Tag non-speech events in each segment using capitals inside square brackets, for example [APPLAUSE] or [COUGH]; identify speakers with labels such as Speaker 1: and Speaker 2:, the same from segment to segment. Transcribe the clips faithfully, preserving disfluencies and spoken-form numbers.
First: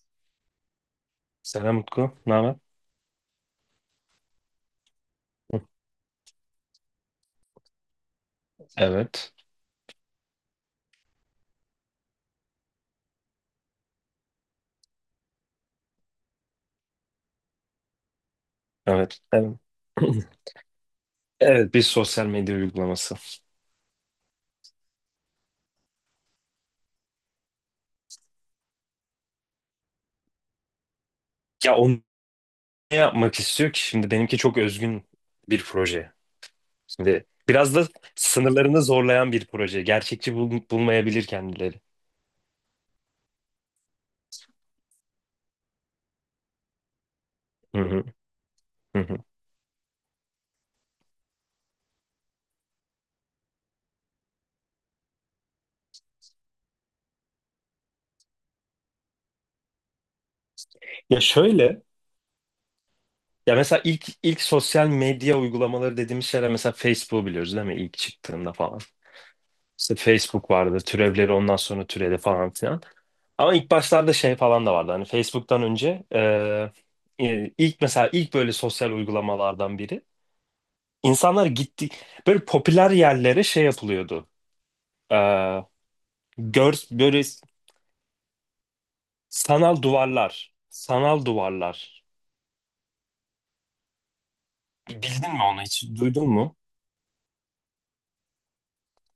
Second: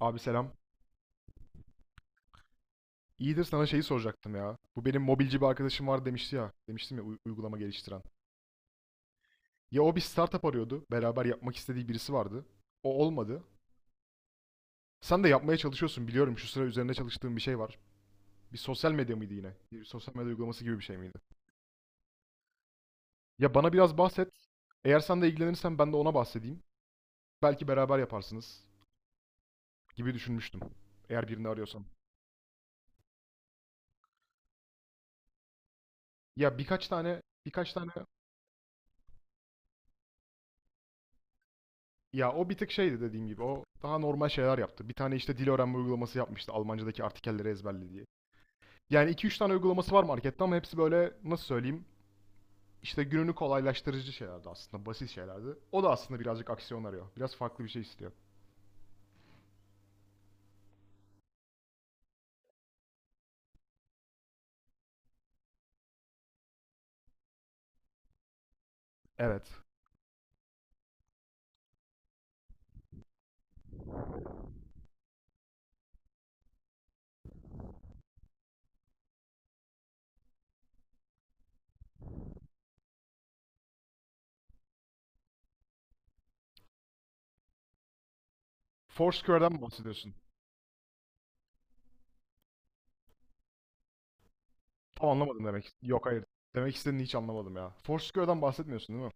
Speaker 1: Abi selam.
Speaker 2: Selam Utku. Ne haber?
Speaker 1: İyidir, sana şeyi soracaktım ya. Bu benim mobilci bir
Speaker 2: Hı.
Speaker 1: arkadaşım var demişti ya. Demiştim ya u- uygulama geliştiren.
Speaker 2: Evet.
Speaker 1: Ya o bir startup arıyordu. Beraber yapmak istediği birisi vardı. O olmadı. Sen de yapmaya çalışıyorsun biliyorum. Şu sıra üzerine çalıştığın bir şey var. Bir sosyal medya
Speaker 2: Evet.
Speaker 1: mıydı yine?
Speaker 2: Evet.
Speaker 1: Bir sosyal medya
Speaker 2: [CLEARS THROAT]
Speaker 1: uygulaması gibi bir şey miydi?
Speaker 2: Evet, bir sosyal medya uygulaması.
Speaker 1: Ya bana biraz bahset. Eğer sen de ilgilenirsen ben de ona bahsedeyim. Belki beraber yaparsınız gibi düşünmüştüm. Eğer birini
Speaker 2: Ya
Speaker 1: arıyorsan.
Speaker 2: onu ne yapmak istiyor ki? Şimdi benimki çok özgün bir proje.
Speaker 1: Ya birkaç tane
Speaker 2: Şimdi
Speaker 1: birkaç
Speaker 2: biraz da
Speaker 1: tane
Speaker 2: sınırlarını zorlayan bir proje. Gerçekçi bul- bulmayabilir kendileri.
Speaker 1: ya o bir tık şeydi dediğim gibi. O daha normal şeyler yaptı. Bir tane işte dil öğrenme uygulaması yapmıştı. Almancadaki artikelleri
Speaker 2: Hı
Speaker 1: ezberle
Speaker 2: hı,
Speaker 1: diye.
Speaker 2: hı
Speaker 1: Yani
Speaker 2: hı.
Speaker 1: iki üç tane uygulaması var markette ama hepsi böyle nasıl söyleyeyim? İşte gününü kolaylaştırıcı şeylerdi aslında. Basit şeylerdi. O da aslında birazcık aksiyon arıyor. Biraz farklı bir şey istiyor.
Speaker 2: Ya şöyle, ya mesela ilk ilk sosyal medya uygulamaları dediğimiz şeyler, mesela Facebook'u biliyoruz değil mi? İlk çıktığında falan.
Speaker 1: Evet.
Speaker 2: İşte Facebook vardı, türevleri ondan sonra türedi falan filan. Ama ilk başlarda şey falan da vardı. Hani Facebook'tan önce e, e, ilk mesela ilk böyle sosyal uygulamalardan biri. İnsanlar gitti böyle popüler yerlere şey yapılıyordu. E, gör böyle
Speaker 1: Foursquare'dan mı
Speaker 2: sanal
Speaker 1: bahsediyorsun?
Speaker 2: duvarlar, sanal duvarlar.
Speaker 1: Tam
Speaker 2: Bildin mi
Speaker 1: anlamadım
Speaker 2: onu
Speaker 1: demek.
Speaker 2: hiç?
Speaker 1: Yok, hayır.
Speaker 2: Duydun mu?
Speaker 1: Demek istediğini hiç anlamadım ya. Foursquare'dan bahsetmiyorsun değil mi?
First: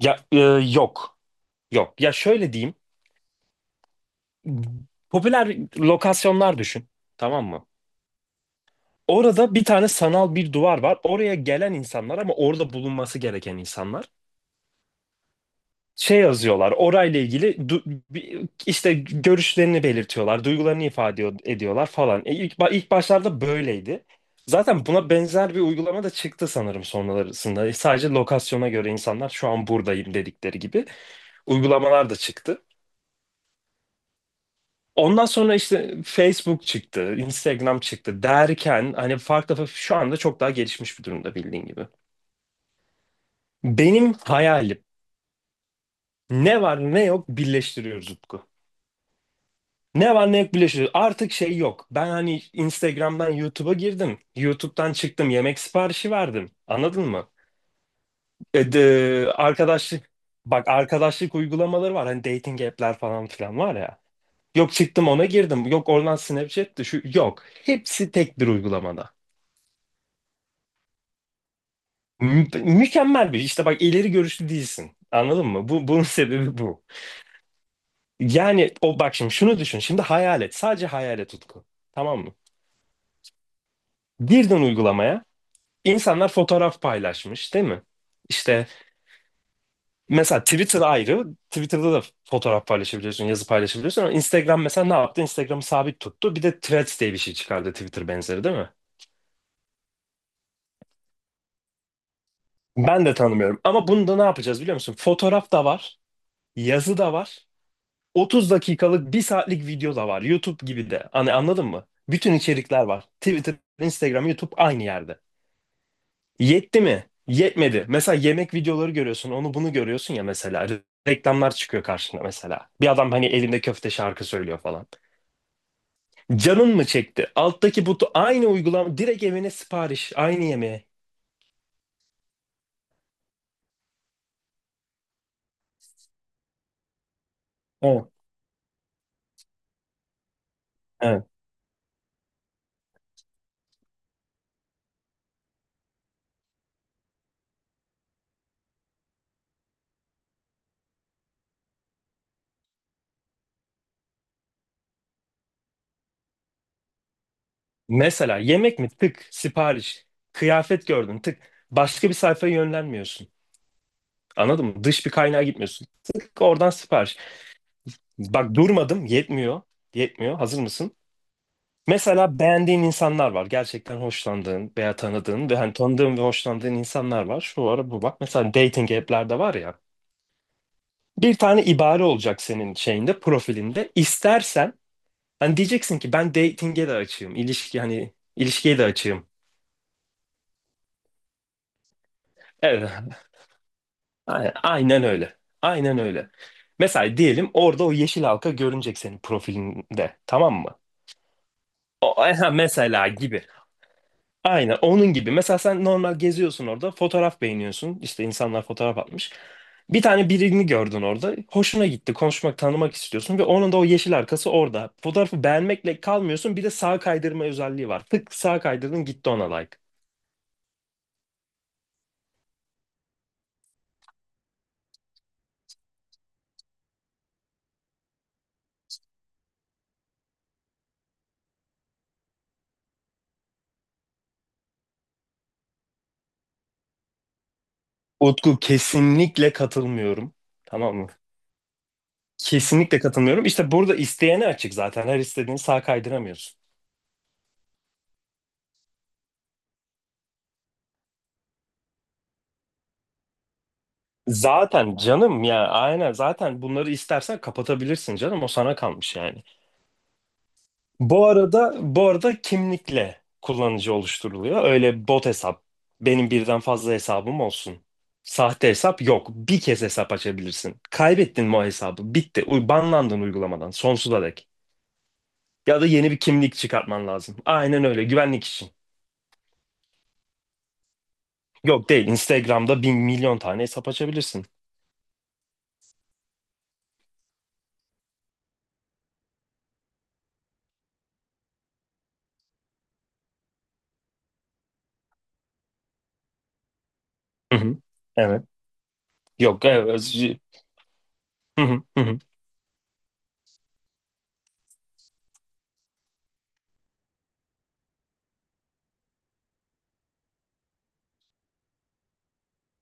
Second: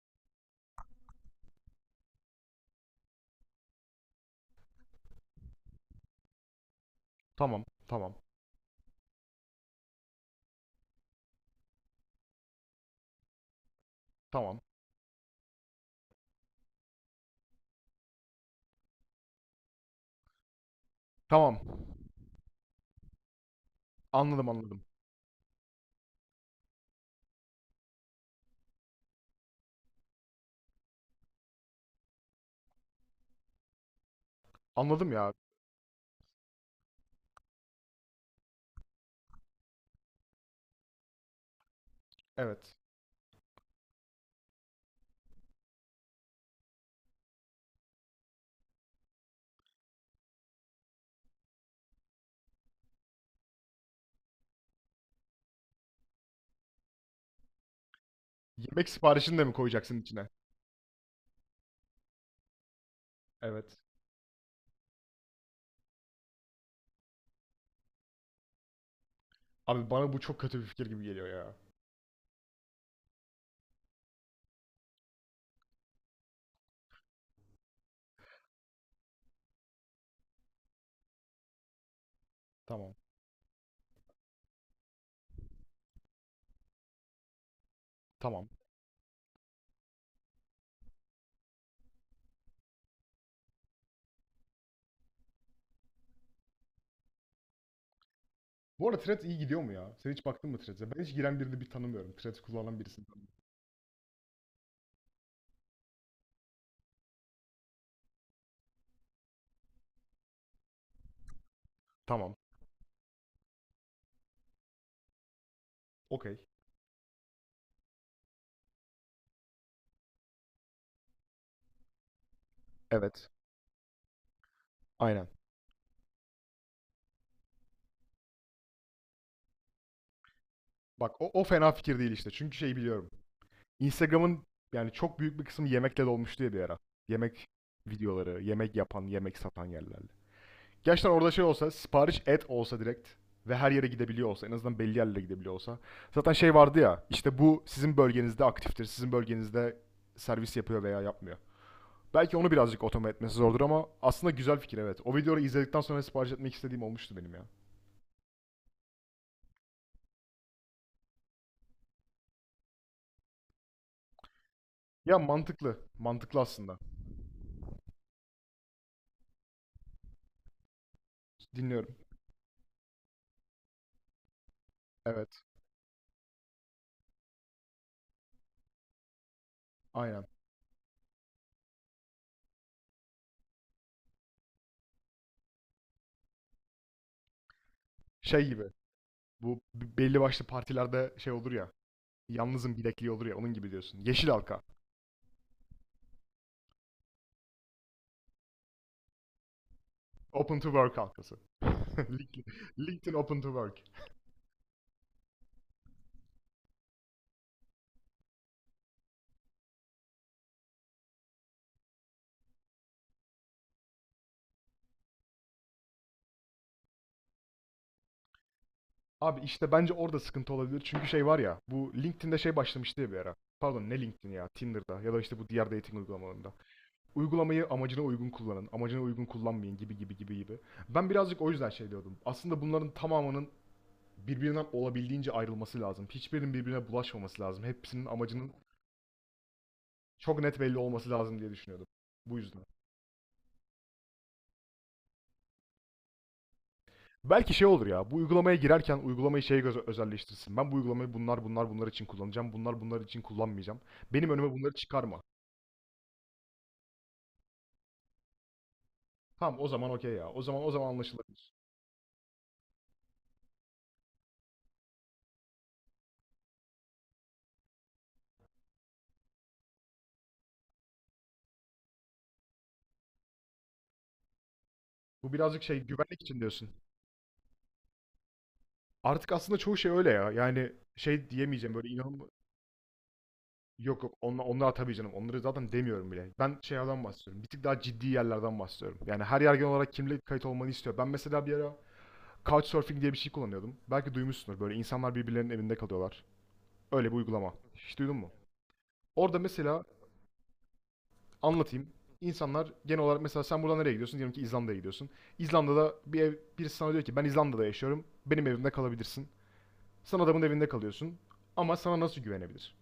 Speaker 2: Ya e, yok. Yok. Ya şöyle diyeyim. Popüler lokasyonlar düşün. Tamam
Speaker 1: Tamam.
Speaker 2: mı?
Speaker 1: Tamam.
Speaker 2: Orada bir tane sanal bir duvar var. Oraya gelen insanlar ama orada bulunması gereken insanlar.
Speaker 1: Tamam.
Speaker 2: Şey yazıyorlar orayla ilgili du- bi- işte görüşlerini belirtiyorlar, duygularını ifade ediyor-
Speaker 1: Tamam.
Speaker 2: ediyorlar falan. e, ilk, ba- ilk başlarda böyleydi
Speaker 1: Anladım, anladım.
Speaker 2: zaten. Buna benzer bir uygulama da çıktı sanırım sonrasında. E, sadece lokasyona göre insanlar şu an buradayım dedikleri gibi uygulamalar da çıktı.
Speaker 1: Anladım
Speaker 2: Ondan
Speaker 1: ya.
Speaker 2: sonra işte Facebook çıktı, Instagram çıktı derken hani farklı farklı- şu anda çok daha gelişmiş bir durumda bildiğin gibi.
Speaker 1: Evet.
Speaker 2: Benim hayalim, ne var ne yok birleştiriyoruz Utku. Ne var ne yok birleşiyor. Artık şey yok. Ben hani Instagram'dan YouTube'a girdim. YouTube'dan çıktım. Yemek siparişi verdim. Anladın mı? E,
Speaker 1: Yemek
Speaker 2: de-
Speaker 1: siparişini de mi koyacaksın
Speaker 2: arkadaşlık,
Speaker 1: içine?
Speaker 2: bak arkadaşlık uygulamaları var. Hani dating app'ler falan filan var
Speaker 1: Evet.
Speaker 2: ya. Yok çıktım ona girdim. Yok oradan Snapchat'ti şu yok. Hepsi tek bir uygulamada.
Speaker 1: Abi bana bu çok kötü bir fikir gibi geliyor ya.
Speaker 2: Mü- mükemmel bir işte bak, ileri görüşlü değilsin. Anladın mı? Bu bunun [LAUGHS] sebebi bu. Yani o bak, şimdi şunu düşün. Şimdi hayal et. Sadece hayal et Utku. Tamam mı?
Speaker 1: Tamam.
Speaker 2: Girdin uygulamaya. İnsanlar fotoğraf paylaşmış, değil mi?
Speaker 1: Tamam.
Speaker 2: İşte mesela Twitter ayrı. Twitter'da da fotoğraf paylaşabiliyorsun, yazı paylaşabiliyorsun ama Instagram mesela ne yaptı? Instagram'ı sabit tuttu. Bir de Threads diye bir şey çıkardı, Twitter benzeri, değil mi?
Speaker 1: Bu arada Threads iyi gidiyor mu ya? Sen hiç baktın mı Threads'e? Ben hiç giren birini bir tanımıyorum. Threads kullanan birisini.
Speaker 2: Ben de tanımıyorum. Ama bunda ne yapacağız biliyor musun? Fotoğraf da var, yazı da var. otuz dakikalık, bir saatlik video da var. YouTube gibi de. Hani anladın mı? Bütün
Speaker 1: Tamam.
Speaker 2: içerikler var. Twitter, Instagram, YouTube aynı yerde.
Speaker 1: Okey.
Speaker 2: Yetti mi? Yetmedi. Mesela yemek videoları görüyorsun, onu bunu görüyorsun ya mesela. Re- Reklamlar çıkıyor karşına mesela. Bir adam hani
Speaker 1: Evet.
Speaker 2: elinde köfte şarkı söylüyor falan.
Speaker 1: Aynen.
Speaker 2: Canın mı çekti? Alttaki butu aynı uygulama, direkt evine sipariş, aynı yemeğe.
Speaker 1: Bak o, o fena fikir değil işte. Çünkü şey biliyorum. Instagram'ın yani çok büyük bir kısmı yemekle dolmuştu ya bir ara. Yemek
Speaker 2: Evet,
Speaker 1: videoları, yemek yapan, yemek satan yerlerle. Gerçekten
Speaker 2: evet.
Speaker 1: orada şey olsa, sipariş et olsa direkt ve her yere gidebiliyor olsa, en azından belli yerlere gidebiliyor olsa. Zaten şey vardı ya, işte bu sizin bölgenizde aktiftir, sizin bölgenizde servis yapıyor veya yapmıyor. Belki onu birazcık otomat etmesi zordur ama aslında güzel fikir, evet. O videoyu izledikten sonra sipariş etmek istediğim olmuştu benim ya.
Speaker 2: Mesela yemek mi? Tık, sipariş. Kıyafet gördün, tık. Başka bir sayfaya yönlenmiyorsun. Anladın mı? Dış bir
Speaker 1: Ya
Speaker 2: kaynağa
Speaker 1: mantıklı.
Speaker 2: gitmiyorsun.
Speaker 1: Mantıklı
Speaker 2: Tık, oradan
Speaker 1: aslında.
Speaker 2: sipariş. Bak durmadım, yetmiyor. Yetmiyor. Hazır mısın?
Speaker 1: Dinliyorum.
Speaker 2: Mesela beğendiğin insanlar var. Gerçekten hoşlandığın veya
Speaker 1: Evet.
Speaker 2: tanıdığın ve hani tanıdığın ve hoşlandığın insanlar var. Şu ara bu bak. Mesela dating app'lerde var ya.
Speaker 1: Aynen.
Speaker 2: Bir tane ibare olacak senin şeyinde, profilinde. İstersen hani diyeceksin ki ben dating'e de açığım. İlişki, hani
Speaker 1: Şey gibi.
Speaker 2: ilişkiye de açığım.
Speaker 1: Bu b- belli başlı partilerde şey olur ya. Yalnızın
Speaker 2: Evet. [LAUGHS]
Speaker 1: bilekliği olur ya. Onun gibi diyorsun. Yeşil
Speaker 2: Aynen
Speaker 1: halka.
Speaker 2: aynen öyle. Aynen öyle. Mesela diyelim orada o yeşil halka görünecek senin profilinde. Tamam
Speaker 1: Open to
Speaker 2: mı?
Speaker 1: work halkası. [LAUGHS]
Speaker 2: O,
Speaker 1: Link-
Speaker 2: aha, mesela
Speaker 1: LinkedIn open
Speaker 2: gibi.
Speaker 1: to work.
Speaker 2: Aynen onun gibi. Mesela sen normal geziyorsun orada, fotoğraf beğeniyorsun. İşte insanlar fotoğraf atmış. Bir tane birini gördün orada. Hoşuna gitti. Konuşmak, tanımak istiyorsun ve onun da o yeşil arkası orada. Fotoğrafı beğenmekle kalmıyorsun. Bir de sağ kaydırma özelliği var. Tık, sağ kaydırdın, gitti
Speaker 1: Abi
Speaker 2: ona
Speaker 1: işte
Speaker 2: like.
Speaker 1: bence orada sıkıntı olabilir. Çünkü şey var ya. Bu LinkedIn'de şey başlamıştı ya bir ara. Pardon, ne LinkedIn ya. Tinder'da ya da işte bu diğer dating uygulamalarında uygulamayı amacına uygun kullanın, amacına uygun kullanmayın gibi gibi gibi gibi. Ben birazcık o yüzden şey diyordum. Aslında bunların tamamının birbirinden olabildiğince ayrılması lazım. Hiçbirinin birbirine bulaşmaması lazım. Hepsinin amacının
Speaker 2: Utku, kesinlikle katılmıyorum.
Speaker 1: çok net belli
Speaker 2: Tamam mı?
Speaker 1: olması lazım diye düşünüyordum. Bu yüzden.
Speaker 2: Kesinlikle katılmıyorum. İşte burada isteyene açık zaten. Her istediğini sağ kaydıramıyorsun.
Speaker 1: Belki şey olur ya, bu uygulamaya girerken uygulamayı şeye göz özelleştirsin. Ben bu uygulamayı bunlar bunlar bunlar için kullanacağım, bunlar bunlar için kullanmayacağım. Benim önüme bunları
Speaker 2: Zaten
Speaker 1: çıkarma.
Speaker 2: canım ya, aynen, zaten bunları istersen kapatabilirsin canım. O sana kalmış yani.
Speaker 1: Tamam o zaman, okey ya. O zaman o zaman
Speaker 2: Bu
Speaker 1: anlaşılabilir.
Speaker 2: arada bu arada kimlikle kullanıcı oluşturuluyor. Öyle bot hesap, benim birden fazla hesabım olsun. Sahte hesap yok. Bir kez hesap açabilirsin. Kaybettin mi o hesabı? Bitti. U- Banlandın uygulamadan sonsuza dek.
Speaker 1: Bu birazcık şey,
Speaker 2: Ya da yeni bir
Speaker 1: güvenlik için
Speaker 2: kimlik
Speaker 1: diyorsun.
Speaker 2: çıkartman lazım. Aynen öyle. Güvenlik için.
Speaker 1: Artık aslında çoğu şey öyle ya. Yani şey diyemeyeceğim, böyle
Speaker 2: Yok değil.
Speaker 1: inanılmaz.
Speaker 2: Instagram'da bin milyon tane hesap
Speaker 1: Yok, yok, onla-
Speaker 2: açabilirsin.
Speaker 1: onlar tabii canım. Onları zaten demiyorum bile. Ben şeylerden bahsediyorum. Bir tık daha ciddi yerlerden bahsediyorum. Yani her yer genel olarak kimlik kayıt olmanı istiyor. Ben mesela bir ara Couchsurfing diye bir şey kullanıyordum. Belki duymuşsundur. Böyle insanlar birbirlerinin evinde kalıyorlar. Öyle bir uygulama.
Speaker 2: Hı hı.
Speaker 1: Hiç duydun mu?
Speaker 2: Evet.
Speaker 1: Orada
Speaker 2: Yok.
Speaker 1: mesela
Speaker 2: Evet. Hı hı.
Speaker 1: anlatayım.
Speaker 2: Hı hı.
Speaker 1: İnsanlar genel olarak mesela sen buradan nereye gidiyorsun? Diyelim ki İzlanda'ya gidiyorsun. İzlanda'da bir ev, birisi sana diyor ki ben İzlanda'da yaşıyorum. Benim evimde kalabilirsin. Sen adamın evinde kalıyorsun. Ama sana nasıl güvenebilir?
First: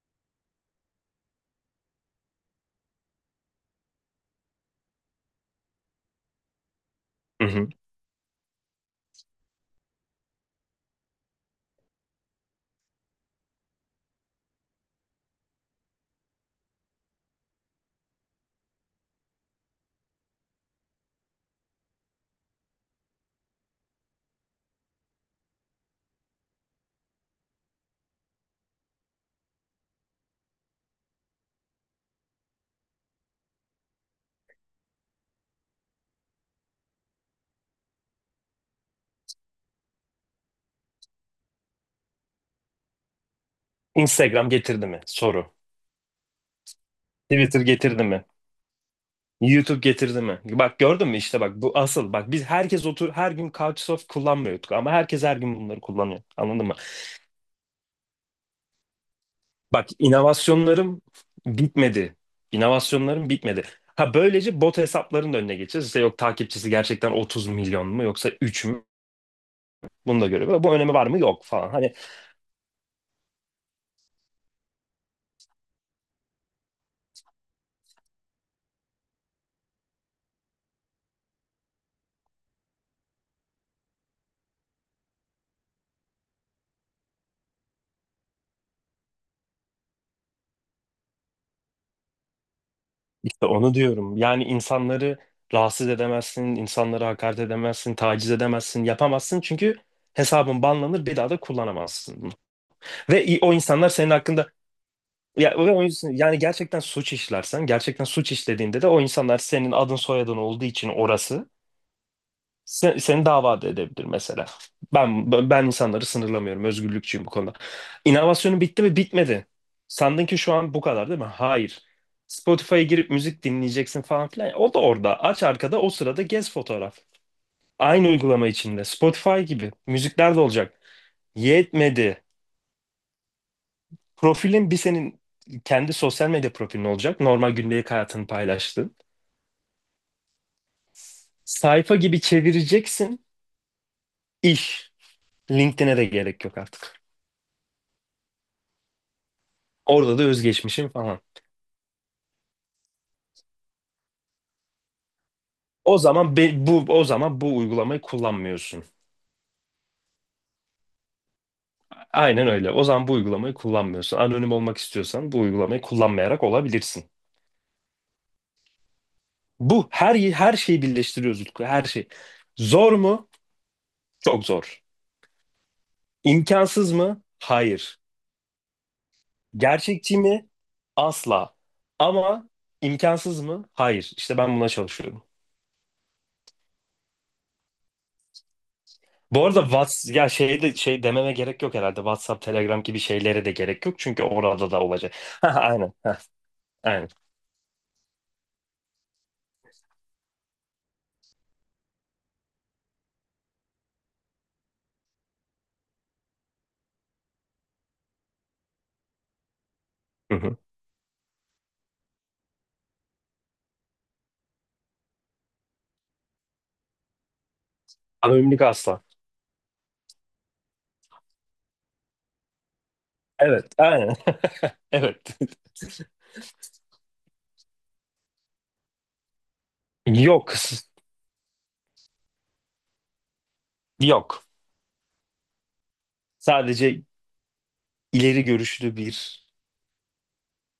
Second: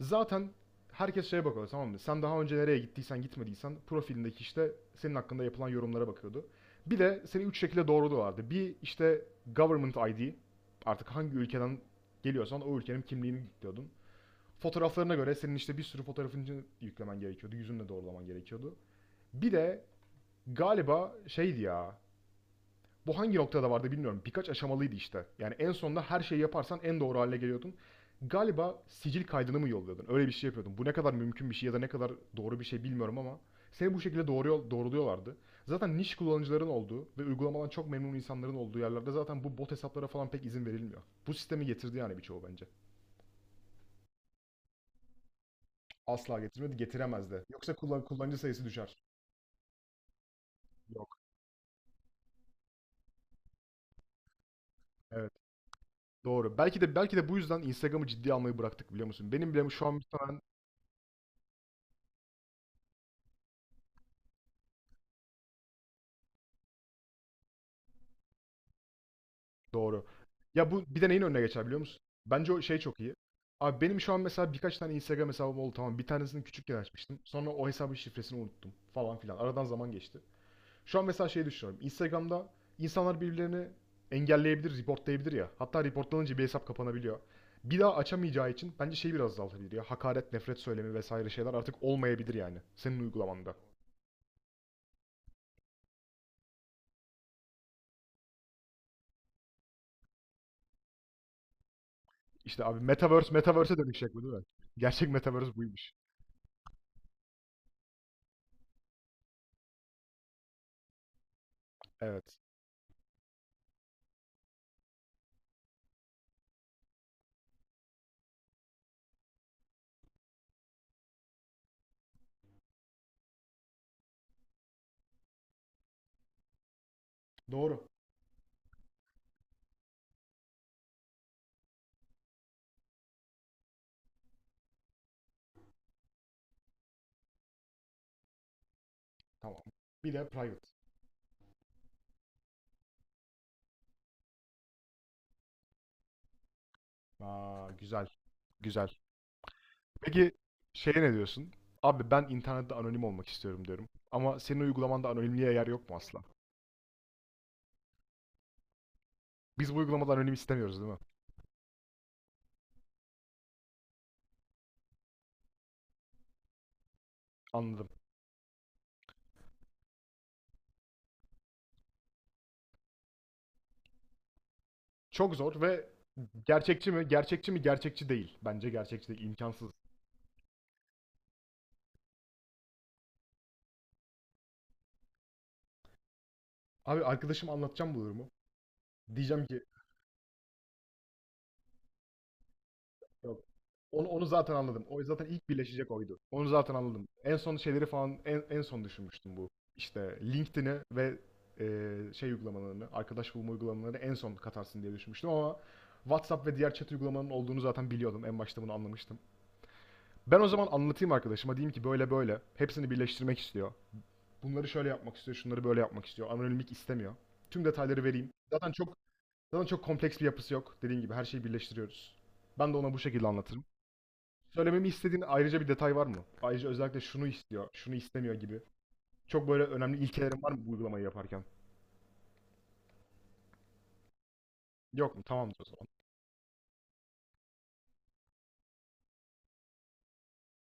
Speaker 1: Zaten herkes şeye bakıyor, tamam mı? Sen daha önce nereye gittiysen gitmediysen profilindeki işte senin hakkında yapılan yorumlara bakıyordu. Bir de seni
Speaker 2: Hı
Speaker 1: üç
Speaker 2: hı.
Speaker 1: şekilde doğruluyorlardı. Bir işte government I D, artık hangi ülkeden geliyorsan o ülkenin kimliğini yüklüyordun. Fotoğraflarına göre senin işte bir sürü fotoğrafını yüklemen gerekiyordu. Yüzünle doğrulaman gerekiyordu. Bir de galiba şeydi ya, bu hangi noktada vardı bilmiyorum. Birkaç aşamalıydı işte. Yani en sonunda her şeyi yaparsan en doğru hale geliyordun. Galiba sicil kaydını mı yolluyordun? Öyle bir şey yapıyordun. Bu ne kadar mümkün bir şey ya da ne kadar doğru bir şey bilmiyorum ama seni bu şekilde doğru doğruluyorlardı. Zaten niş kullanıcıların olduğu ve uygulamadan çok memnun insanların olduğu yerlerde zaten bu bot hesaplara falan pek izin verilmiyor. Bu sistemi getirdi yani birçoğu bence.
Speaker 2: Instagram getirdi mi? Soru.
Speaker 1: Asla getirmedi, getiremez de.
Speaker 2: Twitter
Speaker 1: Yoksa kullan-
Speaker 2: getirdi mi?
Speaker 1: kullanıcı sayısı düşer.
Speaker 2: YouTube getirdi mi? Bak gördün mü
Speaker 1: Yok.
Speaker 2: işte, bak bu asıl, bak biz herkes otur her gün Couchsurf kullanmıyorduk ama herkes
Speaker 1: Evet.
Speaker 2: her gün bunları kullanıyor.
Speaker 1: Doğru.
Speaker 2: Anladın mı?
Speaker 1: Belki de belki de bu yüzden Instagram'ı ciddi almayı bıraktık, biliyor musun? Benim bile şu
Speaker 2: Bak,
Speaker 1: an bir tane.
Speaker 2: inovasyonlarım bitmedi. İnovasyonlarım bitmedi. Ha, böylece bot hesapların da önüne geçeceğiz. İşte yok takipçisi gerçekten otuz milyon mu yoksa üç mü?
Speaker 1: Doğru.
Speaker 2: Bunu da görüyor.
Speaker 1: Ya
Speaker 2: Bu
Speaker 1: bu
Speaker 2: önemi
Speaker 1: bir
Speaker 2: var
Speaker 1: de
Speaker 2: mı?
Speaker 1: neyin önüne
Speaker 2: Yok
Speaker 1: geçer
Speaker 2: falan.
Speaker 1: biliyor
Speaker 2: Hani
Speaker 1: musun? Bence o şey çok iyi. Abi benim şu an mesela birkaç tane Instagram hesabım oldu, tamam. Bir tanesini küçükken açmıştım. Sonra o hesabın şifresini unuttum falan filan. Aradan zaman geçti. Şu an mesela şey düşünüyorum. Instagram'da insanlar birbirlerini engelleyebilir, reportlayabilir ya. Hatta reportlanınca bir hesap kapanabiliyor. Bir daha açamayacağı için bence şeyi biraz azaltabilir ya. Hakaret, nefret söylemi vesaire şeyler artık olmayabilir yani. Senin
Speaker 2: işte
Speaker 1: uygulamanda.
Speaker 2: onu diyorum. Yani insanları rahatsız edemezsin, insanlara hakaret edemezsin, taciz edemezsin, yapamazsın. Çünkü hesabın banlanır, bir daha da kullanamazsın bunu.
Speaker 1: İşte abi
Speaker 2: Ve
Speaker 1: Metaverse,
Speaker 2: i- o
Speaker 1: Metaverse'e
Speaker 2: insanlar senin
Speaker 1: dönüşecek bu değil mi?
Speaker 2: hakkında,
Speaker 1: Gerçek
Speaker 2: ya,
Speaker 1: Metaverse buymuş.
Speaker 2: o yüzden- yani gerçekten suç işlersen, gerçekten suç işlediğinde de o insanlar senin adın soyadın olduğu için orası
Speaker 1: Evet.
Speaker 2: se- seni dava da edebilir mesela. Ben ben insanları sınırlamıyorum, özgürlükçüyüm bu konuda. İnovasyonu bitti mi? Bitmedi. Sandın ki şu an bu kadar, değil mi? Hayır. Spotify'a girip müzik dinleyeceksin falan filan. O da orada. Aç arkada, o sırada gez fotoğraf.
Speaker 1: Doğru.
Speaker 2: Aynı uygulama içinde. Spotify gibi. Müzikler de olacak. Yetmedi. Profilin, bir senin kendi sosyal medya profilin olacak. Normal gündelik hayatını paylaştığın.
Speaker 1: Tamam. Bir de private.
Speaker 2: Sayfa gibi çevireceksin iş. LinkedIn'e de gerek yok artık.
Speaker 1: Aa, güzel. Güzel.
Speaker 2: Orada da
Speaker 1: Peki
Speaker 2: özgeçmişim
Speaker 1: şeye ne
Speaker 2: falan.
Speaker 1: diyorsun? Abi ben internette anonim olmak istiyorum diyorum. Ama senin uygulamanda anonimliğe yer yok mu
Speaker 2: O
Speaker 1: asla?
Speaker 2: zaman be- bu o zaman, bu uygulamayı kullanmıyorsun.
Speaker 1: Biz bu uygulamada anonim istemiyoruz değil mi?
Speaker 2: Aynen öyle. O zaman bu uygulamayı kullanmıyorsun. Anonim olmak istiyorsan bu uygulamayı kullanmayarak olabilirsin.
Speaker 1: Anladım.
Speaker 2: Bu, her her şeyi birleştiriyoruz Utku. Her şey. Zor mu? Çok zor.
Speaker 1: Çok zor ve gerçekçi
Speaker 2: İmkansız
Speaker 1: mi?
Speaker 2: mı?
Speaker 1: Gerçekçi mi?
Speaker 2: Hayır.
Speaker 1: Gerçekçi değil. Bence gerçekçi değil. İmkansız.
Speaker 2: Gerçekçi mi? Asla. Ama imkansız mı? Hayır. İşte ben buna çalışıyorum.
Speaker 1: Abi arkadaşım anlatacağım bu durumu.
Speaker 2: Bu
Speaker 1: Diyeceğim
Speaker 2: arada
Speaker 1: ki
Speaker 2: Whats ya şey de şey dememe gerek yok herhalde. WhatsApp, Telegram gibi
Speaker 1: yok.
Speaker 2: şeylere de gerek yok
Speaker 1: Onu,
Speaker 2: çünkü
Speaker 1: onu zaten
Speaker 2: orada da
Speaker 1: anladım. O
Speaker 2: olacak.
Speaker 1: zaten
Speaker 2: [LAUGHS]
Speaker 1: ilk
Speaker 2: Ha,
Speaker 1: birleşecek
Speaker 2: aynen.
Speaker 1: oydu.
Speaker 2: Ha,
Speaker 1: Onu zaten
Speaker 2: aynen.
Speaker 1: anladım. En son şeyleri falan en, en son düşünmüştüm bu. İşte LinkedIn'i ve e, şey uygulamalarını, arkadaş bulma uygulamalarını en son katarsın diye düşünmüştüm ama WhatsApp ve diğer chat uygulamanın olduğunu zaten biliyordum. En başta bunu anlamıştım.
Speaker 2: Hı
Speaker 1: Ben o
Speaker 2: hı.
Speaker 1: zaman anlatayım arkadaşıma. Diyeyim ki böyle böyle. Hepsini birleştirmek istiyor. Bunları şöyle yapmak istiyor, şunları böyle yapmak istiyor. Anonimlik istemiyor. Tüm detayları vereyim.
Speaker 2: Anonimlik
Speaker 1: Zaten çok
Speaker 2: asla.
Speaker 1: zaten çok kompleks bir yapısı yok. Dediğim gibi her şeyi birleştiriyoruz. Ben de ona bu şekilde anlatırım.
Speaker 2: Evet, aynen.
Speaker 1: Söylememi
Speaker 2: [LAUGHS]
Speaker 1: istediğin
Speaker 2: Evet.
Speaker 1: ayrıca bir detay var mı? Ayrıca özellikle şunu istiyor, şunu istemiyor gibi. Çok böyle önemli ilkelerin var
Speaker 2: Yok.
Speaker 1: mı bu uygulamayı yaparken?
Speaker 2: Yok.
Speaker 1: Yok mu? Tamamdır o zaman.
Speaker 2: Sadece ileri görüşlü bir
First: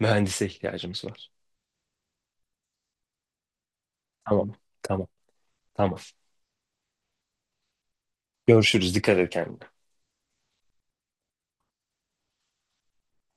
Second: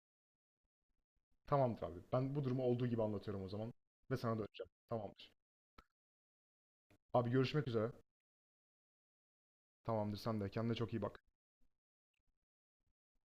Speaker 2: mühendise ihtiyacımız var.
Speaker 1: Tamamdır abi. Ben bu durumu olduğu gibi anlatıyorum o zaman. Ve sana
Speaker 2: Tamam.
Speaker 1: döneceğim.
Speaker 2: Tamam.
Speaker 1: Tamamdır.
Speaker 2: Tamam.
Speaker 1: Abi görüşmek üzere.
Speaker 2: Görüşürüz. Dikkat et kendine.
Speaker 1: Tamamdır sen de. Kendine çok iyi bak.